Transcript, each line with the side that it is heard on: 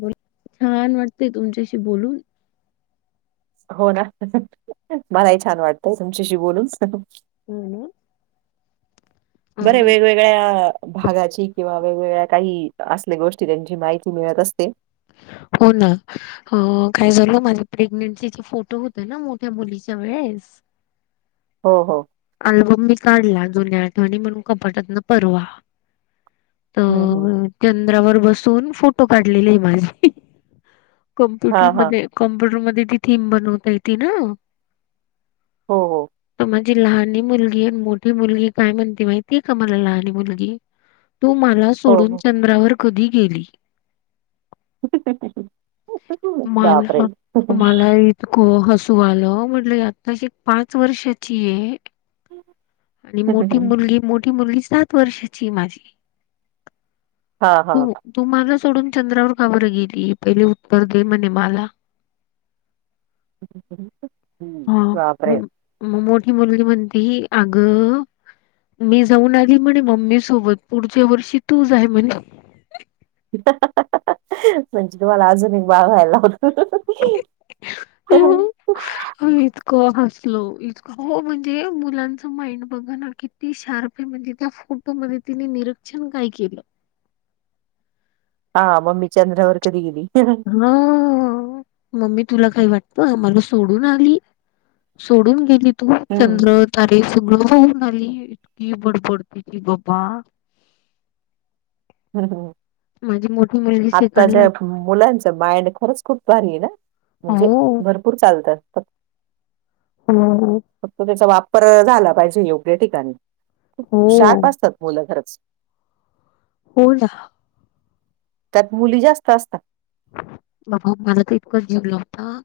left: बोल छान वाटतेय तुमच्याशी बोलून
right: होना मलाही छान वाटतय तुझ्याशी बोलून
left: हु हु
right: बरे वेळ वेळ वेगळ्या भागाची किंवा वेगवेगळ्या काही असल्या गोष्टी त्यांची माहिती मिळत असते
left: होना अ काय झालं माझ्या प्रेग्नेन्सीचे फोटो होत्या ना मोठ्या मुलीच्या वेळेस
right: हो हो
left: अल्बम मी काढला जुन्या आठवणी म्हणून कपाटातन परवा
right: हम् हम्
left: तर चंद्रावर बसून फोटो काढलेले आहे माझी कम्प्युटर
right: हां, हां.
left: मध्ये कम्प्युटरमध्ये ती थीम बनवता ये त ना
right: हो हो
left: त माझी लहान मुलगी आणि मोठी मुलगी काय म्हणते माहितीय का मला लहान मुलगी तू मला
right: हो,
left: सोडून
right: हो.
left: चंद्रावर कधी गेली
right: बापरे!
left: मला मलाही क हसू आलं म्हटलं आताशी पाच वर्षाची ऐ आणि मोठी मुलगी मोठी मुलगी सात वर्षाची आहे माझी
right: हां हां
left: तू तू मला सोडून चंद्रावर काबर गेली पहिले उत्तर दे म्हणे मला
right: हु
left: हा
right: बापरे
left: मग मग मोठी मुलगी म्हणते ही अगं मी जाऊन आधी म्हणे मम्मी सोबत पुढच्या वर्षी तू जा आहे म्हणे
right: म्हणजे तुम्हाला अजूनून बागयलावरत होते हां ह
left: इतक हसलो इतक हो म्हणजे मुलांच माइंड बघा ना किती शार्प आहे, म्हणजे त्या फोटोमध्ये तिने नि रीक्षण काय केलं.
right: हा मम्मी चंद्रावर कधी गेली?
left: हं हं मम्मी तुला काही वाटतं मला सोडून आली. सोडून गेलीत. तू
right: हं,
left: चंद्र तारे सगळं बघून आली, इतकी बडबडती की बाबा
right: [unintelligible]
left: माझी मोठी मुलगी सेकंडला
right: मुलांच माईंड खरंच खूप भारी आहे ना, म्हणजे
left: हो
right: भरपूर चालतात फक्
left: हो हो.
right: फक्त त्याचा वापर झाला पाहिजे योग्य ठिकाणी, खूप
left: हो
right: शार्प असतात मुलं खरंच.
left: हो ना.
right: त्यात मुली जास्त असतात.
left: बघा मला तर [unintelligible] होता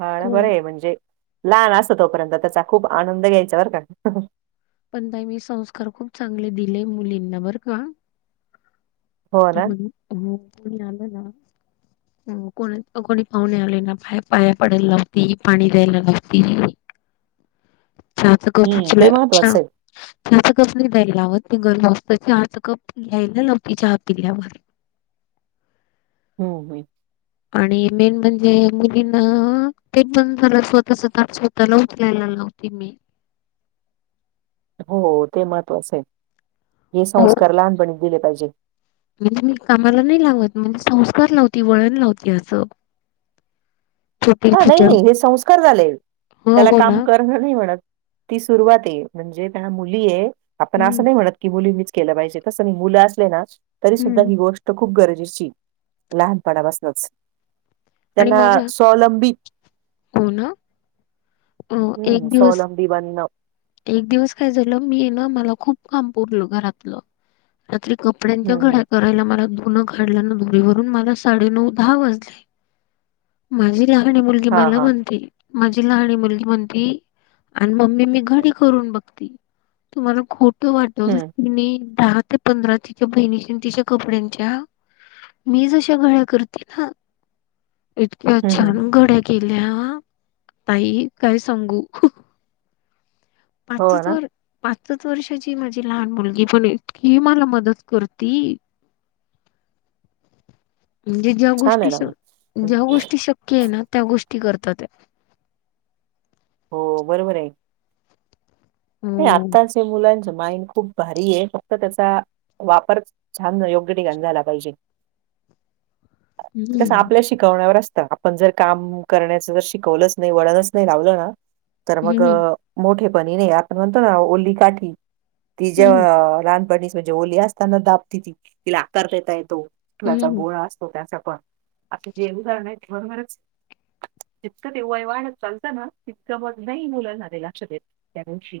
right: हा ना बरं
left: खूप
right: आहे म्हणजे, लहान असतं तोपर्यंत त्याचा खूप आनंद घ्यायचा बर का.
left: पण ताई मी संस्कार खूप चांगले दिले मुलींना बरं का.
right: हो ना.
left: [unintelligible] कुणी आलं ना कोणी अं कोणी पाहुणे आले ना, बाहेर पाया पडायला लावती, पाणी द्यायला लावती. [unintelligible] चहाचा कप
right: हम्म ते महत्त्वाचं आहे.
left: नाही द्यायला लावत ते गरम असतं चहाचा कप घ्यायला लावती चहा पिल्यावर.
right: हो हो.
left: आणि मेन म्हणजे मुलींना ते बंद झालं स्वतःच [unintelligible] [unintelligible] लावते मी.
right: हो ते महत्वाचं आहे, हे
left: हो
right: संस्कार लहानपणी दिले पाहिजेत.
left: म्हणजे मी कामाला नाही लावत, म्हणजे संस्कार लावती वळण लावती असं. छोटे
right: हा
left: छोटे
right: नाही हे संस्कार झाले,
left: हो
right: त्याला
left: हो ना
right: काम कर [unintelligible] नाही म्हणत, ही सुरुवाते. म्हणजे ना मुली आहेत, आपण
left: हम्म
right: असं नाही म्हणत की मुलींनीच केलं पाहिजे. तसही मुलं असले ना तरी सुद्धा
left: हम्म
right: ही गोष् ट तर खूप गरजेची लहानपणापासनच.
left: आणि माझ्या हो ना, अ
right: हम्म
left: एक दिवस
right: स्वावलंबी बनणं
left: एक दिवस काय झालं, मी आहे ना मला खूप काम पुरलं घरातलं. रात्री कपड्यांच्या
right: हम्म हम्म
left: घड्या करायला मला धुनं काडला ना दोरीवरून मला साडेनऊ दहा वाजले. माझी लहाणी मुलगी
right: हा
left: मला
right: हा
left: म्हणती माझी लहाणी मुलगी म्हणती, आण मम्मी मी घडी करून बघती. तुम्हा खोटं वाटलं,
right: हम्म
left: मीनं दहा ते पंधरा तिच्या बहिणीच्या आणि तिच्या कपड्यांच्या मी जशा घड्या करते ना इतक्या
right: हम्म हम्म
left: छान घड्या केल्या, बाई काय सांगू.
right: हो
left: पाचच
right: ना
left: वर् पाचच वर्षाची आहे माझी लहान मुलगी, पण इतकी मला मदत करती म्हणजे ज्या
right: छान आहे
left: गोष्टी
right: ना
left: शक्
right: मग
left: ज्या गोष्टी शक्य आहे ना, त्या गोष्टी करतात या.
right: हो बरोबर आहे. ते
left: हो
right: आत्ताच मुलांच माइंड खूप भारी आहे फक्त त्याचा वापर छान योग्य ठिकाणी झाला पाहिजे. कसं
left: हम्म
right: आपल्या शिकवण्यावर असतं. पण जर काम करण्याच शिकवलंच नाही वळणच नाही लावलं ना तर मग,
left: हम्म
right: मोठेपणी नाही आपण म्हणतो ना ओली काठी ती
left: हम्म
right: जेव्हा लहानपणी म्हजे ओली असताना दाबति ती तिला आकार देता येतो चीकलाचा गोळा असतो त्याचा पण, आता जे उदारण ठेव मननारच [inaudible] जितकं ते वय वाढत चालतं ना तितकं मग नाही मुलं झाले लक्ष देत त्या दिवशी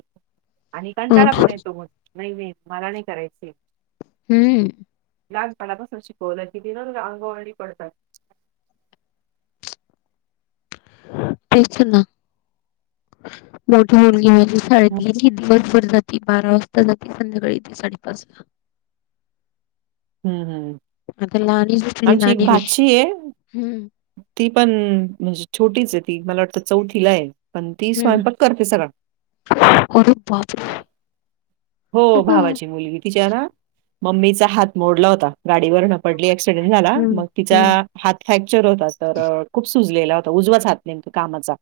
right: आणि कंटाळा
left: हम्म
right: पण येतो मग नाही नाही मला नाही करायच.
left: हम्म
right: लहानपणापासून शिकवलं कीती ना अंगवळणी पडतात.
left: तेच ना मोठी मुलगी ती शाळेत कधी
right: हम्म
left: पण जाती दिवसभर जाते बारा वाजता जाते संध्याकाळी येते साडेपाच ला.
right: हम्म.
left: आता लहणीच
right: आमची
left: दुसरीला
right: एक
left: लणी
right: भाची आहे.
left: हम्म
right: ती पण म्हणजे छोटीच आहे ती मला वाटतं चौथीला आहे पण ती
left: हम्म
right: स्वयंपक करते सगळा.
left: अरे बापरे!
right: हो
left: कुठं
right: भावाची मुलगी तिच्या ना मम्मीचा हात मोडला होता गाडीवर नं. पडली एक्सिडेंट झाला
left: हम्म
right: मग तिचा
left: हम्म
right: हात फ्रॅक्चर होता तर खूप सुजलेला होता उजवाच हात नेमकी कामाचा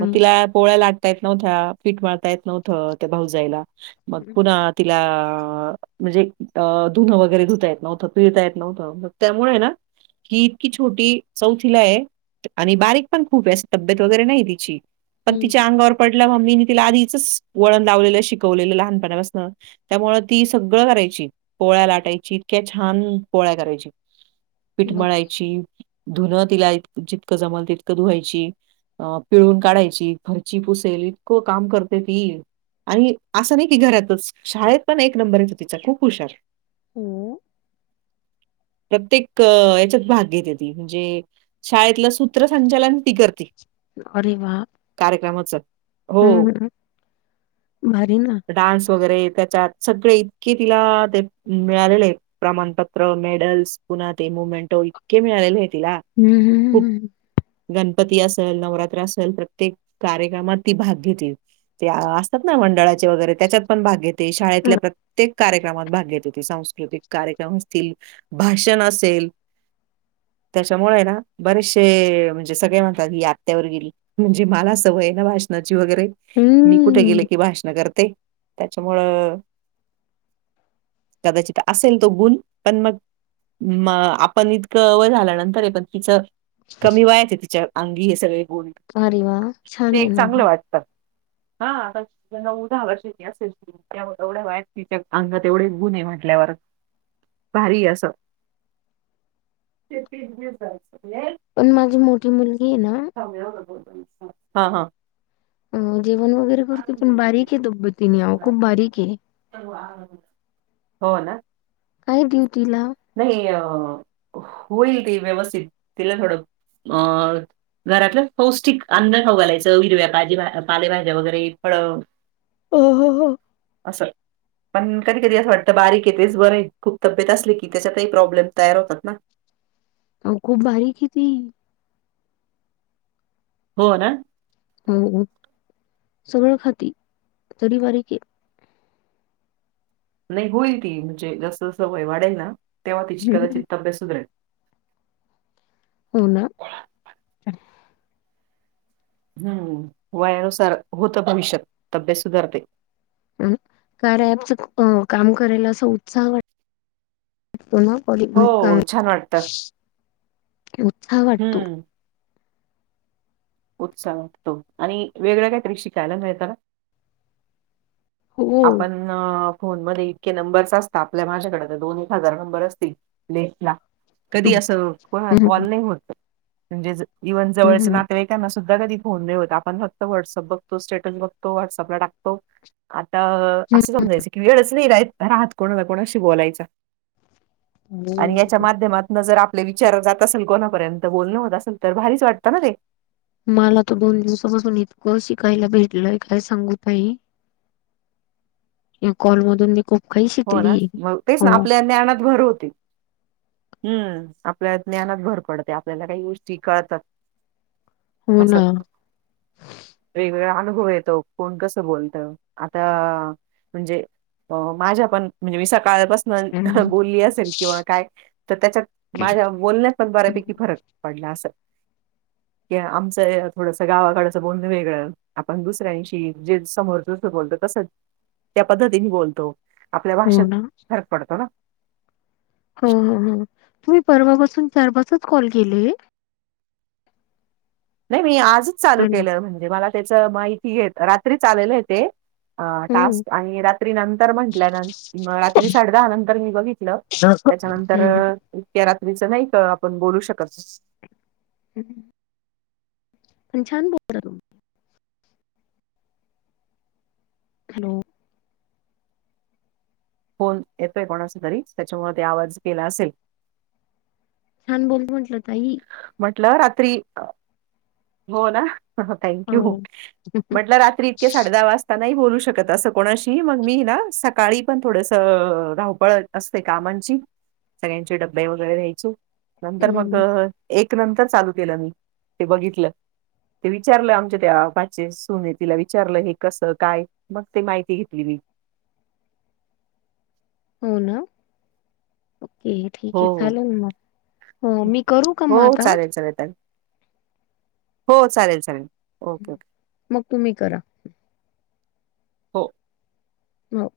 right: मग तीला पोळ्या लाटता येत नव्हत्या पिट मळता येत नव्हतं त्या भावजईला. मग पुन्हा तिला. म्हणजे अ धुनं वगैरे धुता येत नव्हतं पिळता येत नव्हतं त्यामुळे ना. ती इतकी छोटी चौथीला ये. आणि बारीक पण खूप आहे अशी तब्येत वगैरे नाही तिची. पण
left: हम्म
right: तिच्या अंगावर पडलं मम्मीनी तिला आधीच वळण लावलेलं शिकवलेलं लहानपणापासन. त्यामुळं ती सगळं करायची पोळ्या लाटायची इतक्या छान पोळ्या करायची.
left: बापरे
right: पिठमळायची धुनं तिला जितक जमल तितकं धुवायची. अ पिळून काढायची फरची पुसेल इतकं काम करते ती आणि असं नाही. ही घरातच शाळेत पण एक नंबर यायचा तिचा खूप हुशार.
left: हो [inaudible]
right: प्रत्येक यांच्यात भाग घेतो ती म्हणजे शाळेत कसं. सूत्रसंचालन ती करती
left: अरे वा
right: कार्यक्रमाच-
left: हम्म ह भारी ना.
right: डान्स वगैरे त्याच्यात सगळे इतके तिला ते मिळालेले आहेत. प्रमाणपत्र मेडल्स पुन्हा ते मुवमेंट इतके मिळालेले आहेत तला.
left: हम्म हम्म
right: हो [inaudible] गणपती असल नवरात्र असल प्रत्येक कार्यक्रमात ती भाग घेतील ते असतात ना मंडळाचे वगैरे त्याच्यात पण भाग घेते
left: हम्म
right: शाळेतल्या प्रत्येक कार्यक्रमात भाग घेत होती सांस्कृतिक कार्यक्रम असतील भाषण असेल. त्यांच्यामुळे ना बरेचसे म्हणजे सगळे म्हणतात ही आत्यावर गेली. म्हणजे मला सवय ना भाषणाची वगैरे मी कुठे गेले
left: हम्म
right: की भाषण करते. ते त्याच्यामुळं कदाचित असेल तो गुण पण मग म आपण इतकं वय झाल्या नंतर आहे पण तिचं कमी वयाचे तिच्या अंगी हे सगळे गोन
left: अरे व्हा, छान हे ना
right: हं [unintelligible] दहा वर्षाची असेल, एवढ्या वायाट तिच्या अंगात एवढे गुण आहे म्हटल्यावर भारी अस
left: पण माझी मोठी मुलगी आहे ना
right: [unintelligible] हा हा
left: अ जेवण वगैरे करते पण बारीक आहे तब्यतीने आहो खूप बारीक आहे
right: [unintelligible] हो ना,
left: आई खिडकी लाव
right: नाही अ होईल ती व्यवस्थित तिला थोडं अ घरातलं पौष्टिक अन्न खाऊ घालायचं, हिरव्या ताजी भाजी पालेभाज्या वगैरे फळ
left: हो हो हो
right: असल पण कधी कधी असं वाटतं बारीक आहे तेच बरं आहे, खूप तब्येत असले की त्याच्यात ही प्रॉब्लेम तयार होतात ना.
left: अओ खूप बारीक हे ती,
right: हो ना
left: हो सगळं खाती, तरी बारीक हे.
right: नाही होईल ती, म्हणजे जसं जसं वय वाढेल ना, तेव्हा
left: आहे
right: तिची कदाचित तब्येत सुधरेल.
left: होना
right: हम्म वयानुसार होत, भविष्यात तब्येत सुधारते.
left: अ आर्याऍपच खुप अ काम करायला असा उत्साह
right: हो छान वाटतं
left: [unintelligible]
right: हम्म उत्साह वाटतो आणि वेगळ्या कायतरी शिकायला मिळता
left: हो
right: आपण अ फोन मध्ये इतके नंबर असतात, आपल्या माझ्याकडे दोन एक हजार नंबर असतील [unintelligible] कधी
left: हम्म,
right: असं, कोनाला
left: हम्म,
right: कॉल नाही होत, म्हणजे इव्हन जवळचे
left: हम्म.
right: नातवाईक त्यांना सुध कधी फोन नाही होत, आपण फक्त व्हॉट्सअ बघतो, स्टेटस बघतो, व्हटसअपला टाकतो. अ असं समजायचं की, वेळच नाही राहत कोणा कोणाशी बोलायचा आणि याच्या माध्यमात न जर आपले विचार जात असेल कोणापर्यंत बोलण होत असेल तर भारीच वाटतं ना ते.
left: मला तो दोन दिवसापासून इतकं शिकायला भेटलय, काय सांगू ताई, कॉल मधून मी खूप काही
right: हो
left: शिकली
right: ना मग तेच
left: हो
right: ना आपल्या ज्ञानात भर होती हम्म आपल्या ज्ञानात भर पडते आपल्याला काही गोष्टी कळतात.
left: हो
right: अस
left: ना
right: वेगवेगळा अनुभव येतो कोण कसं बोलत, आता म्हणजे अ माझ्या पण म्हणजे मी सकाळपास
left: हम्म.
right: बोलली असेल किंवा काय तर त्याच्यात माझ्या बोलण्यात पण बऱ्यापैकी फरक पडलं अस की आमचं थोडस गावाकडच बोलन वेगळं आपण दुसऱ्यांशी जे समोर जस बोलतो तसं त्या पद्धतीने बोलतो आपल्या
left: हो
right: भाषेत
left: ना
right: फरक पडतो ना
left: हो हो हो मी परवापसून चार पाच कॉल केले
right: नाही मी आजच चालू
left: अरे वा.
right: केलं, म्हणजे मला त्याच माहिती रात्री आलेलं हे ते अ
left: हम्म
right: टास्क आणि रात्री नंतर म्हटल्यान,, म रात्री साडे दहा नंतर मी बघितलं. त्याच्यानंतर,
left: हम्म
right: इतक्या रात्रीच नाही का आपण बोलू शकत.
left: हं [unintelligible] छान बोलत हॅलो!
right: फोन येतोय कोणाचा तरी, त्याच्यामुळे ते आवाज गेला असेल.
left: छान बोलत म्हटलं ताई
right: म्हटलं रात्री, हो ना हं थँक्यू,,,
left: हो.
right: म्हटलं रात्री इतके साडे दहा वाज नाही बोलू शकत असं कोणाशी, मग मी ना सकाळी पण थोडसं धावपळ असते कामांची,, सगळ्यांची डब्बे वगैरे द्यायचे,, नंतर मग
left: हम्म.
right: एक नंतर चालू केलं मी, ते बघितलं. ते विचारलं आमच्या त्या बाचे सुने, तिला विचारलं हे कसं काय मग ते माहिती घेतली मी.
left: हो ना, ओके. ठीक
right: हो
left: आहे चालेल मग,, हो मी करू का मग आता.
right: चल येता हो चालेल चालेल, ओके ओके.
left: मग तुम्ही करा.
right: हो.
left: हो.